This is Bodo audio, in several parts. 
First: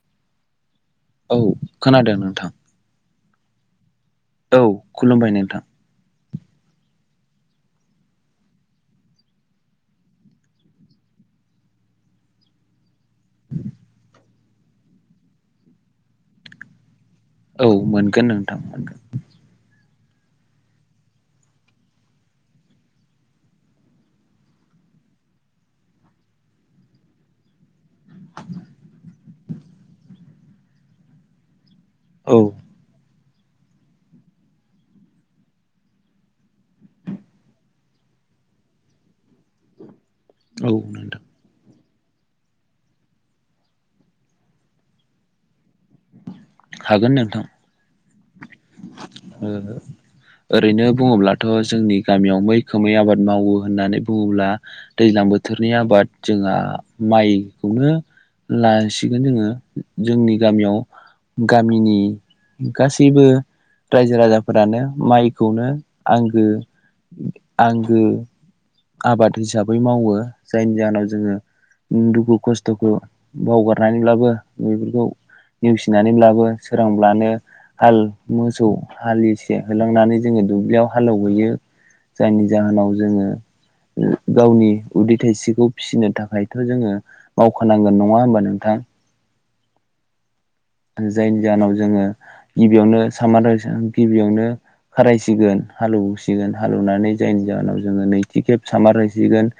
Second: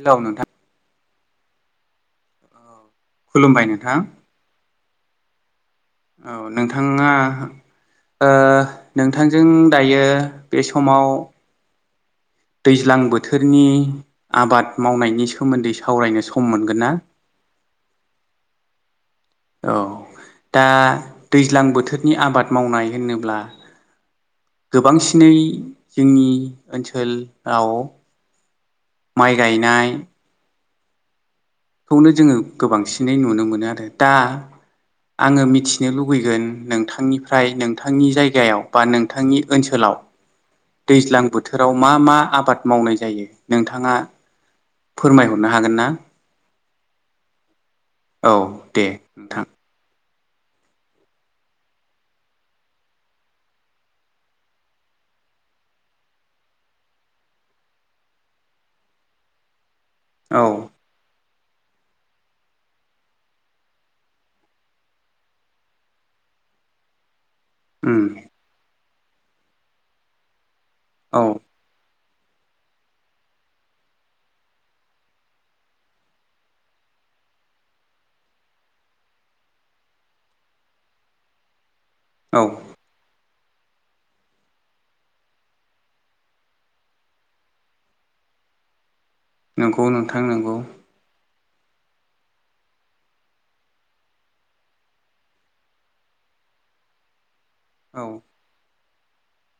हेलौ नोंथां औ खोनादों नोंथां खुलुमबाय नोंथां औ खुलुमबाय नोंथां औ नोंथाङा ओ नोंथांजों दायो बे समाव दैज्लां बोथोरनि आबाद मावनायनि सोमोन्दै सावरायनो सम मोनगोन ना औ मोनगोन नोंथां मोनगोन औ दा दैज्लां बोथोरनि आबाद मावनाय होनोब्ला गोबांसिनै जोंनि ओनसोलाव माइ गायनाय खौनो जोङो औ गोबांसिनै नुनो मोनो आरो दा आङो मिथिनो लुबैगोन नोंथांनिफ्राय नोंथांनि जायगायाव बा नों थांनि ओनसोलाव औ नोंथां दैज्लां बोथोराव मा मा आबाद मावनाय जायो नोंथाङा फोरमायहरनो हागोन ना हागोन नोंथां औ दे नोंथां ओ ओरैनो बुङोब्लाथ जोंनि गामियाव मैखोमै आबाद मावो होननानै बुङोब्ला दैज्लां बोथोरनि आबाद जोंहा माइखौनो लासिगोन जोङो जोंनि औ गामियाव गामिनि गासैबो रायजो राजाफोरानो माइखौनो आंगो आंगो उम आबाद हिसाबै मावो जायनि जाहोनाव औ जोङो दुखु खस्थखौ बावगारनानैब्लाबो बेफोरखौ नेवसिनानैब्लाबो सोरांब्लानो हाल मोसौ हालि एसे होलांनानै जोङो दुब्लियाव हालेवहयो औ जायनि जाहोनाव जोङो [inaudible] गावनि उदै थाइसेखौ फिसिनो थाखायथ जोङो मावखानांगोन नङा होमबा नोंथां नंगौ नोंथां नंगौ जायनि जाहोनाव जोङो गिबियावनो सामार गिबियावनो खारायसिगोन हालौसिगोन हालौनानै नि जाव औ जोङो नैथि खेब सामार रायसिगोन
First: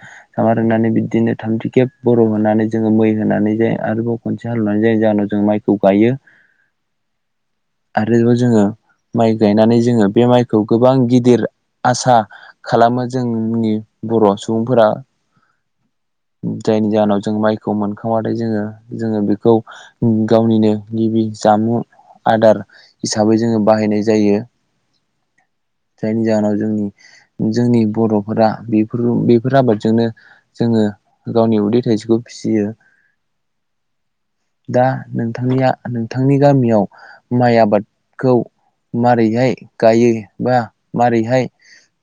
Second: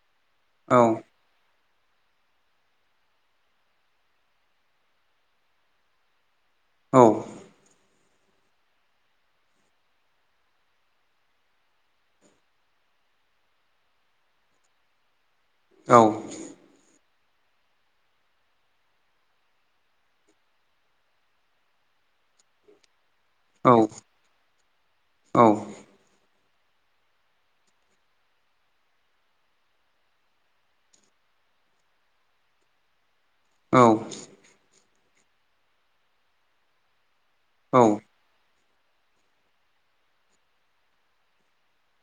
औ सामारनानै बिदिनो थामथि खेब बर‌ होनानै जोङो मै होनानै जायो आरोबाव खनसे हालेवनानै जायनि जाहोननाव जों माइखौ गायो औ आरो जोङो माइ गायनानै जोङो बे माइखौ गोबां गिदिर आसा खालामो जोंनि बर सुबुंफोरा औ जायनि जाहोनाव जों माइखौ मोनखांबाथाय जोङो जोङो बेखौ गावनिनो गिबि जामुं आदार हिसाबै जोङो बाहायनाय जायो औ जायनि जाहोनाव जोंनि जोंनि बरफोरा बेफोर बेफोर आबादजोंनो जों जोङो गावनि उदै थाइसेखौ फिसियो। औ नोंथांनिया नोंथांनि गामियाव माइ औ आबादखौ मारैहाय गायो। बा मारैहाय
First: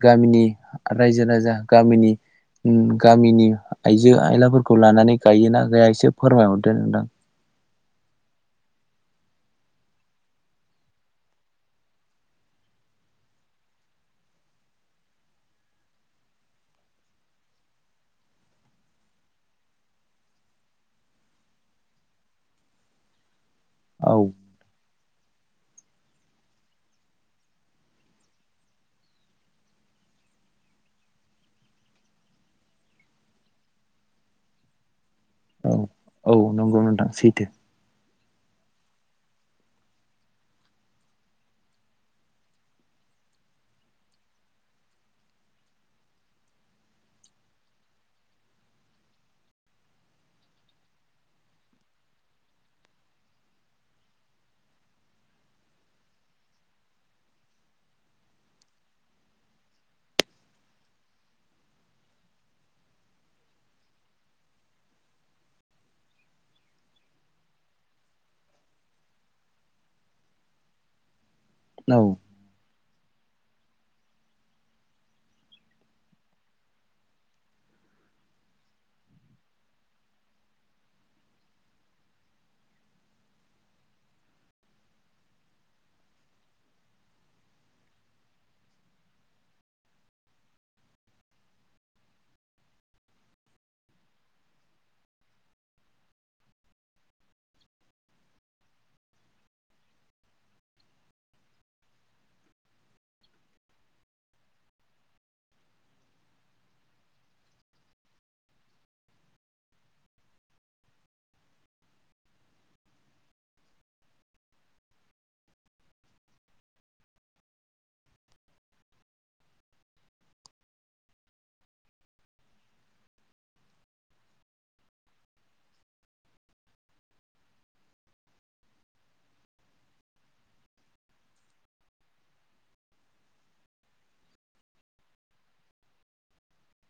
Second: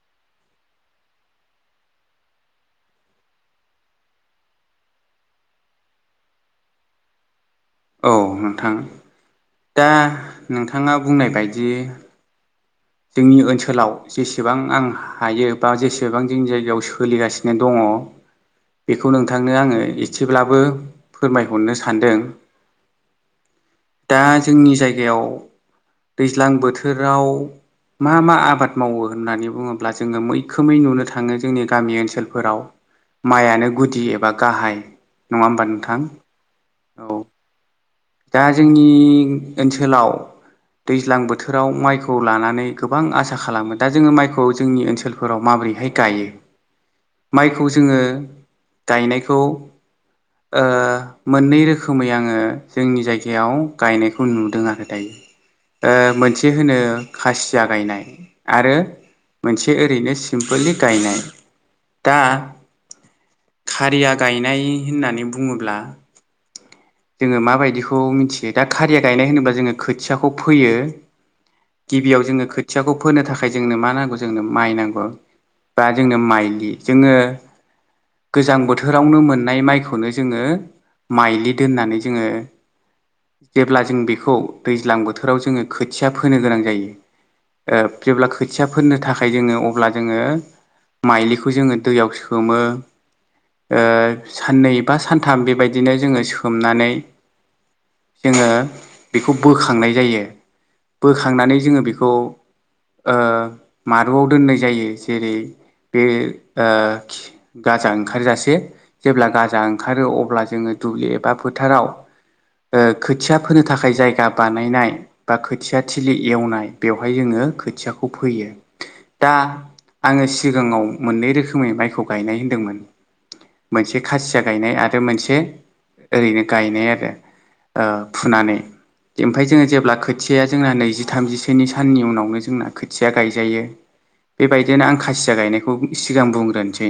गामिनि रायजो राजा गामिनि गामिनि आइजो आयलाफोरखौ लानानै गायोना गाया एसे फोरमायहरदो नोंथां। औ नोंथां दा नोंथाङा बुंनाय बायदि जोंनि ओनसोलाव जेसेबां आं हायो बा जेसेबां जोंनि जायगायाव सोलिगासिनो दङ। [unintelligible] बेखौ नोंथांनो आङो एसेब्लाबो फोरमायहरनो सानदों। औ दा जोंनि जायगायाव दैज्लां बोथोराव मा मा आबाद मावो होननानै बुङोब्ला जोङो मैखोमै नुनो थाङो जोंनि गामि ओनसोलफोराव माइआनो गुदि एबा गाहाय नङा होमबा औ नोंथां? औ नंगौ औ नोंथां सैथो। दा जोंनि ओनसोलाव दैज्लां बोथोराव माइखौ लानानै गोबां आसा खालामो दा जोङो माइखौ जोंनि ओनसोलफोराव माब बोरैहाय गायो माइखौ जोङो गायनायखौ मोननै रोखोमै आङो जोंनि जायगायाव गायनायखौ नुदों आरो दायो। मोनसे होनो खासिया गायनाय आरो मोनसे ओरैनो सिम्पोललै गायनाय दा खारिया गायनाय होननानै बुङोब्ला जोङो माबायदिखौ मिथियो दा खारिया गायनाय होनोबा जोङो खोथियाखौ फोयो। औ गिबियाव जोङो खोथियाखौ फोनो थाखाय जोंनो मा नांगौ जोंनो माइ नांगौ। बा जोंनो माइलि जोङो गोजां बोथोरावनो मोननाय माइखौनो जोङो माइलि दोननानै जोङो जेब्ला जों बेखौ दैज्लां बोथोराव जोङो खोथिया फोनो गोनां जायो। जेब्ला खोथिया फोनो थाखाय जोङो अब्ला जोङो माइलिखौ जोङो दैयाव सोमो साननै बा सानथाम बेबायदिनो जोङो सोमनानै जोङो बेखौ बोखांनाय जायो। बोखांनानै जोङो बेखौ मारुआव दोननाय जायो। जेरै बे गाजा ओंखारजासे जेब्ला गाजा ओंखारो अब्ला जोङो दुब्लि एबा फोथाराव खोथिया फोनो थाखाय जायगा बानायनाय बा खोथिया थिलि एवनाय बेवहाय जोङो खोथियाखौ फैयो दा आङो सिगाङाव मोननै रोखोमै माइखौ गायनाय होनदोंमोन। मोनसे खासिया गायनाय आरो मोनसे ओरैनो गायनाय आरो फुनानै एमफाय जोङो जेब्ला खोथियाया जोंना नैजि थामजिसोनि साननि उनावनो जोंना खोथिया गायजायो। बेबायदिनो आं खासिया गायनायखौ सिगां बुंग्रोनोसै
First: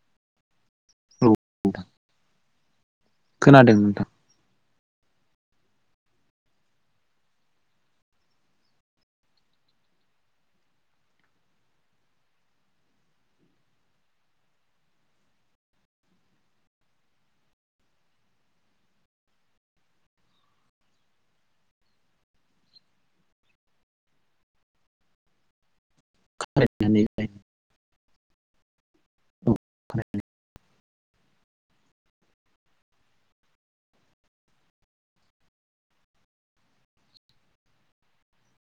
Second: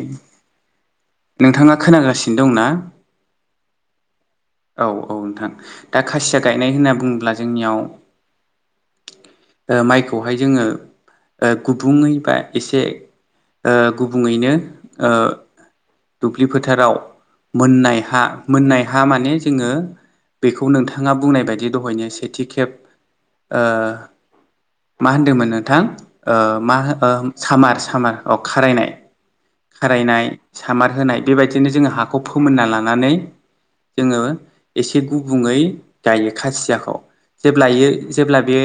औ नोंथाङा खोनागासिनो दं ना? खोनादों नोंथां। औ औ नोंथां दा खासिया गायनाय होनना बुङोब्ला जोंनियाव माइखौहाय जोङो गुबुङै बा एसे गुबुङैनो दुब्लि फोथाराव मोननाय हा मोननाय हा माने जोङो बेखौ नोंथाङा बुंनाय बायदि दहायनो सेथि खेब मा होनदोंमोन नोंथां? ओ मा हो फरायनानै ओ सामार सामार औ खारायनाय औ खारायनाय सामार होनाय बेबायदिनो जोङो हाखौ फोमोनना लानानै जोङो एसे गुबुङै गायो खासियाखौ जेब्ला जेब्ला बे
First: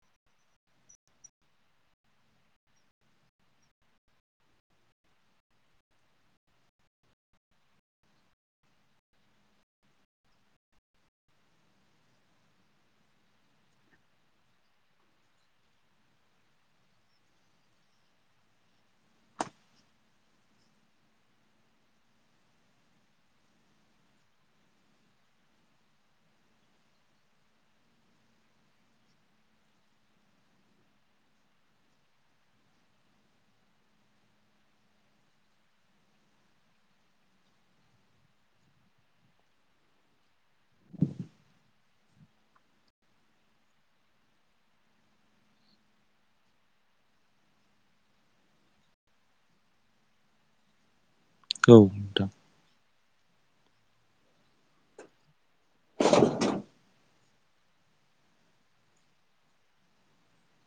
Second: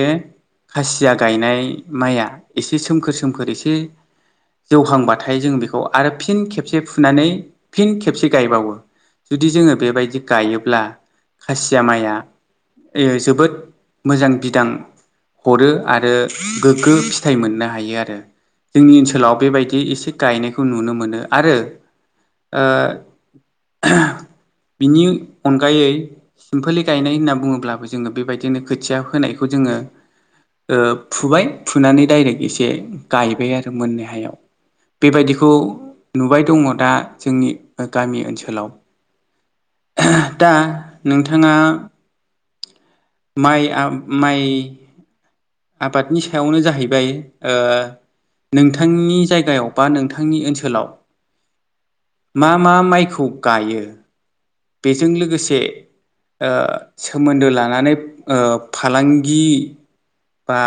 खासिया गायनाय माइया एसे सोमखोर सोमखोर एसे जौहांबाथाय जों बेखौ आरो फिन खेबसे फुनानै फिन खेबसे गायबावो जुदि जोंङो बेबायदि गायोब्ला खासिया माइआ जोबोद मोजां बिदां हरो आरो गोग्गो फिथाइ मोननो हायो आरो जोंनि ओनसोलाव बेबायदि एसे गायनायखौ नुनो मोनो आरो [unintelligible] बिनि अनगायै सिम्पलि गायनाय होनना बुंङोब्लाबो जोंङो बेबायदिनो खोथिया होनायखौ बेखौ जोङो ओ फुबाय फुनानै दायरेक्ट एसे गायबाय आरो मोनाय हायाव बेबायदिखौ नुबाय दंङो दा जोंनि गामि ओनसोलाव दा नोंथांङा माइ आ माइ आबादनि सायावनो जाहैबाय नोंथांनि जायगायाव बा नोंथांनि ओनसोलाव औ नोंथां मा मा माइखौ गायो बेजों लोगोसे सोमोन्दो लानानै फालांगि बा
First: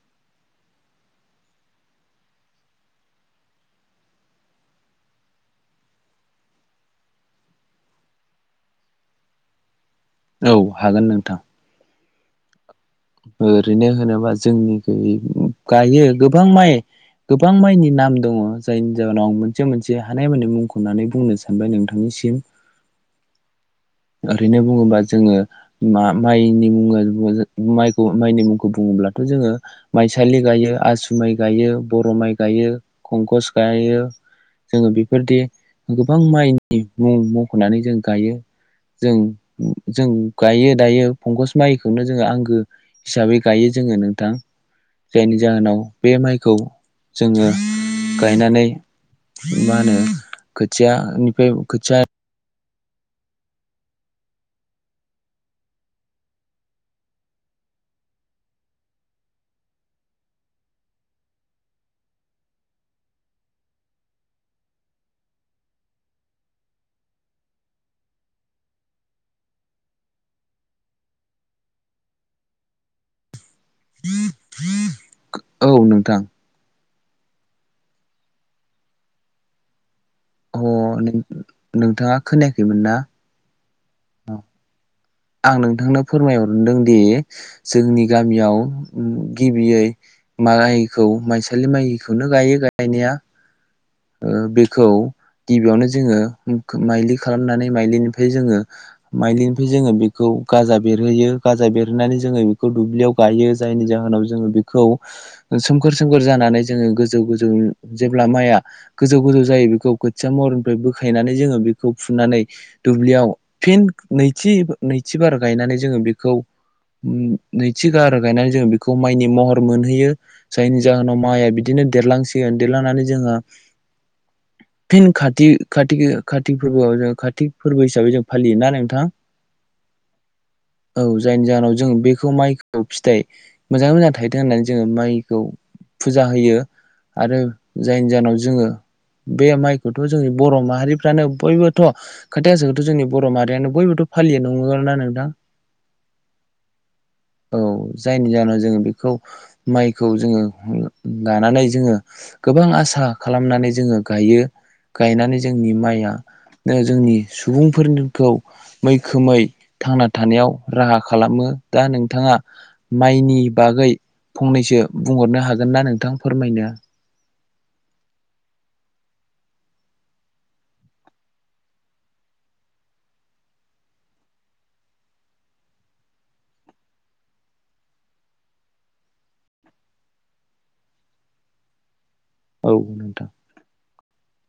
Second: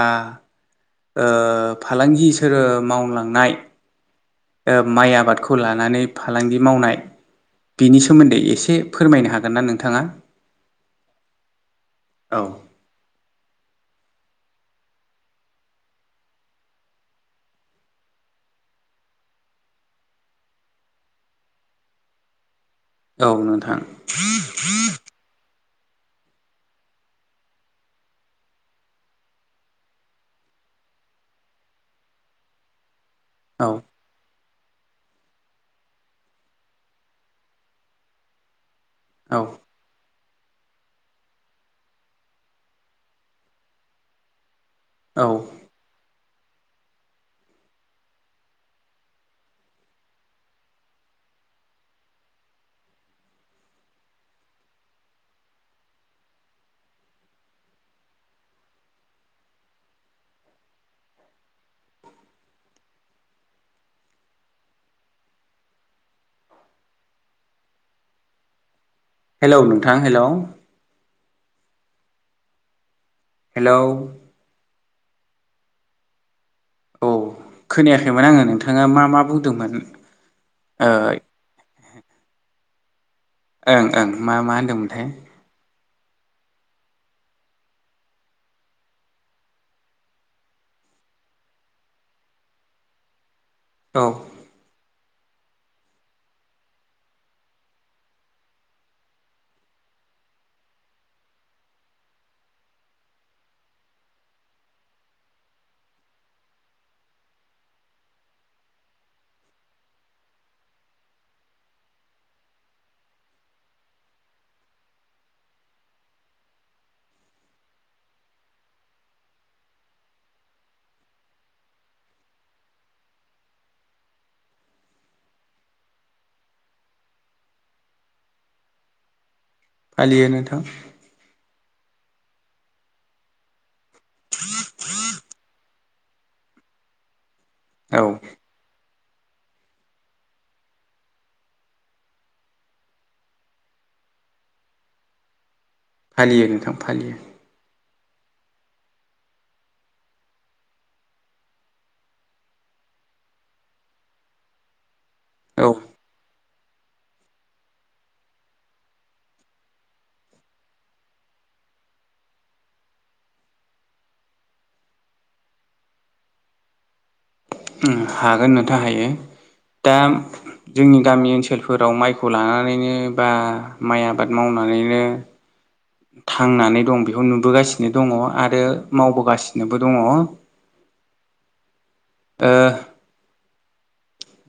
फालांगिसो मावलांनाय माइ आबादखौ लानानै फालांगि मावनाय बिनि सोमोन्दै एसे फोरमायनो हागोन ना नोंथांङा औ हागोन नोंथां औ ओरैनो होनोबा जोंनि गैयै गायो गोबां माइ गोबां माइनि नाम दङ जायनि जउोनाव आं मोनसे मोनसे हानायमानि मुंखौ होननानै बुंनो सानबाय नोंथांनि नोंथां ओरैनो बुंङोबा जोंङो माइ नि मुंडा माइखौ माइनि मुंखौ बुङोब्लाथ' जोंङो माइसालि गायो आसु माइ गायो बर' माइ गायो कंकस औ गाय जोंङो बेफोरदि गोबां माइनि मुं मख'नानै जों गायो जों औ जों गायो दायो फंकस माइखौनो जोंयो आं हिसाबै गायो नोंथां औ जायनि जाव खौ जोंङो गायनानै मा होनो खोथिया निफ्राय खोथिया हेलौ नोंथां हेलौ हेलौ औ नोंथां औ खोनायाखैमोन आंङो नोंथांङा मा मा बुंदोंमोन अ ओ नोंथांङा खोनायाखैमोन ना ओं ओं मा मा होन्दोंमोनथाय आं नोंथांनो फोरमायहरदों दि जोंनि गामियाव गिबियै माइखौ माइसालि माइखौनो गायो गायनाया औ बेखौ गिबियावनो जोंङो माइलि खालामनानै माइलिनिफ्राय जोंङो माइलिनिफ्राय जोंङो बे बेखौ गाजा बेरहोयो गाजा बेरहोनानै जोंङो बेखौ दुब्लियाव गायो जायनि जाहोनाव जोंङो बेखौ सोमखोर सोमखोर जानानै जोंङो गोजौ गोजौ जेब्ला माइया गोजौ गोजौ जायो बेखौ खोथिया महरनिफ्राय बोखायनानै जोंङो बेखौ फुनानै दुब्लियाव फिन नैथि नैथिबार गायनानै जोंङो बेखौ नैथि गार गायनानै जों बेखौ माइनि महर मोनहैयो जायनि जाहोनाव माइआ बिदिनो नो देरलांसिगोन देरलांनानै जोंङो [inaudible] फिन काति काति फोरबोआव जों कातिक फोरबो हिसाबै जों फालियोना नोंथां फालियो नोंथां। औ जायनि जाहोनाव जों बेखौ माइखौ फिथाइ मोजाङै मोजां थायथों होननानै जोङो माइखौ फुजा होयो आरो औ जायनि जाहोनाव जोङो बे माइखौथ' जोंनि बर' माहारिफ्रानो बयबोथ' खोथायासोखौथ' जोंनि बर' माहारियानो ब बयबोथ' फालिया नंङा आरो ना नोंथां। फालियो नोंथां फालियो। औ जायनि जाहोनाव जोङो बेखौ माइखौ जोङो लानानै जोङो गोबां आसा खालामनानै जोङो गायो गायनानै औ जोंनि माइया जोंनि सुबुंफोरखौ मैखोमै थांना थानायाव राहा खालामो। दा नोंथाङा माइनि बागै फंनैसो बुंहरनो हागोन ना नोंथां फोरमायनो हागोन नोंथां हायो। दा जोंनि गामि ओनसोलफोराव माइखौ लानानैनो बा माइ आबाद मावनो नानैनो थांनानै दं बेखौ नुबोगासिनो दङ आरो मावबोगासिनोबो दङ। [inaudible] ओ औ नोंथां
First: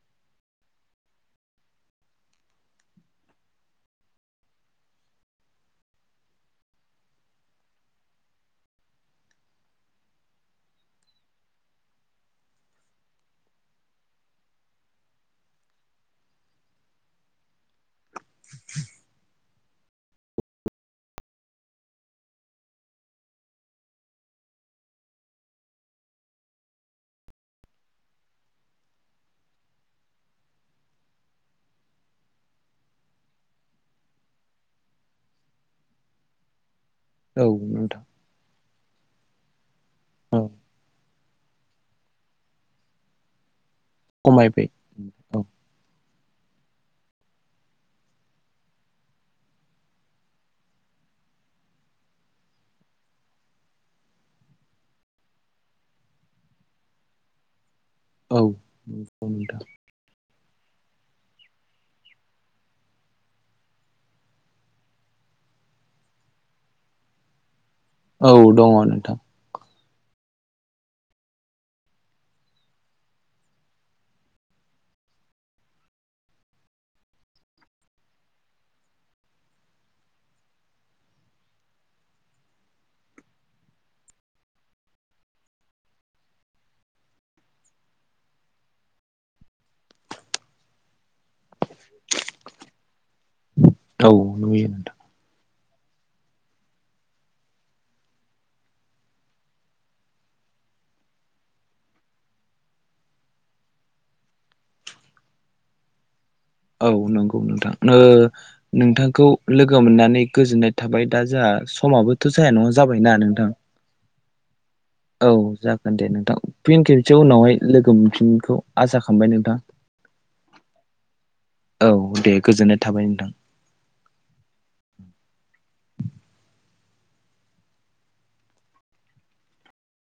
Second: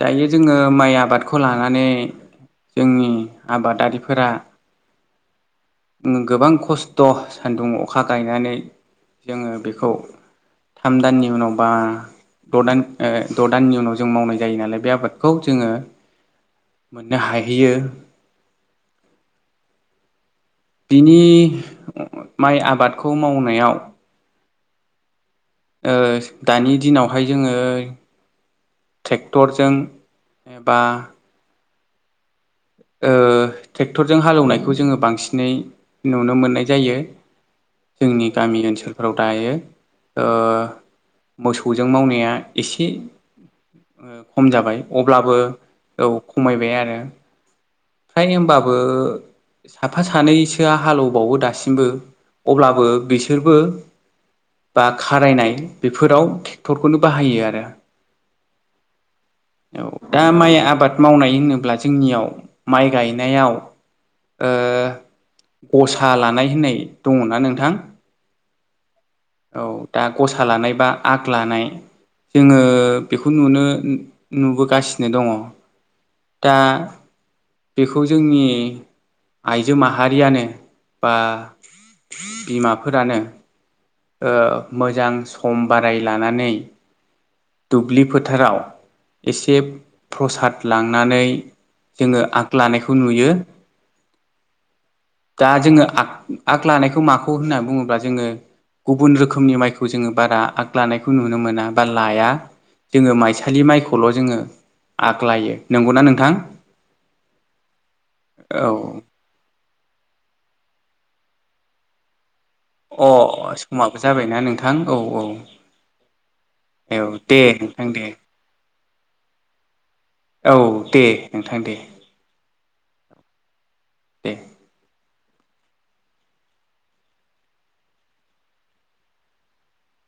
दायो जोङो माइ आबादखौ लानानै जोंनि आबादारिफोरा गोबां खस्थ' सान्दुं अखा गायनानै जोङो बेखौ थाम दाननि उनावबा द' दान द' दाननि उनाव जों मावनाय जायो नालाय बे आबादखौ जोङो मोननो हाहैयो। [unintelligible] बिनि माइ आबादखौ मावनायाव दानि दिनावहाय जोङो ट्रेक्टरजोंबा ट्रेक्टरजों हालौवनायखौ जोङो बांसिनै नुनो मोननाय जायो। औ नोंथां जोंनि गामि ओनसोलफोराव दायो। औ मोसौजों मावनाया एसे खम खमायबाय जाबाय अब्लाबो औ खमायबाय आरो फ्रायनो होमबाबो साफा सानैसोआ हालेबावो दासिमबो अब्लाबो बिसोरबो बा खारायनाय बेफोराव ट्रेक्टरखौनो बाहायो आरो। औ औ दा माइ आबाद मावनाय होनोब्ला जोंनियाव माइ गायनायाव गसा लानाय होननाय दङ ना नोंथां? औ दङ नोंथां। औ दा गसा लानाय बा आगु लानाय जोङो बेखौ नुनो नुबोगासिनो दङ। दा बेखौ जोंनि आइजो माहारियानो बा बिमाफोरानो मोजां सम बाराय लानानै दुब्लि फोथाराव एसे प्रसाद लांनानै जोङो आगु लानायखौ नुयो औ नुयो नोंथां दा जोङो आगु लानायखौ माखौ होननानै बुङोब्ला जोङो गुबुन रोखोमनि माइखौ जोङो बारा आगु लानायखौ नुनो मोना बा लाया जोङो माइसालि माइखौल' जोङो आगलायो नंगौना नोंथां औ नंगौ नोंथां औ नोंथांखौ लोगो मोननानै गोजोननाय थाबाय दा जोंहा समाबो थ' जाया नङा अ जाबायना नोंथां समाबो जाबायना नोंथां औ जागोन दे नोंथां फिन औ खेबसेबाव दे उनावहाय नोंथां लोगो दे मोनफिनगोनखौ आसा खालामबाय नोंथां औ दे नोंथां दे औ दे गोजोननाय थाबाय नोंथां दे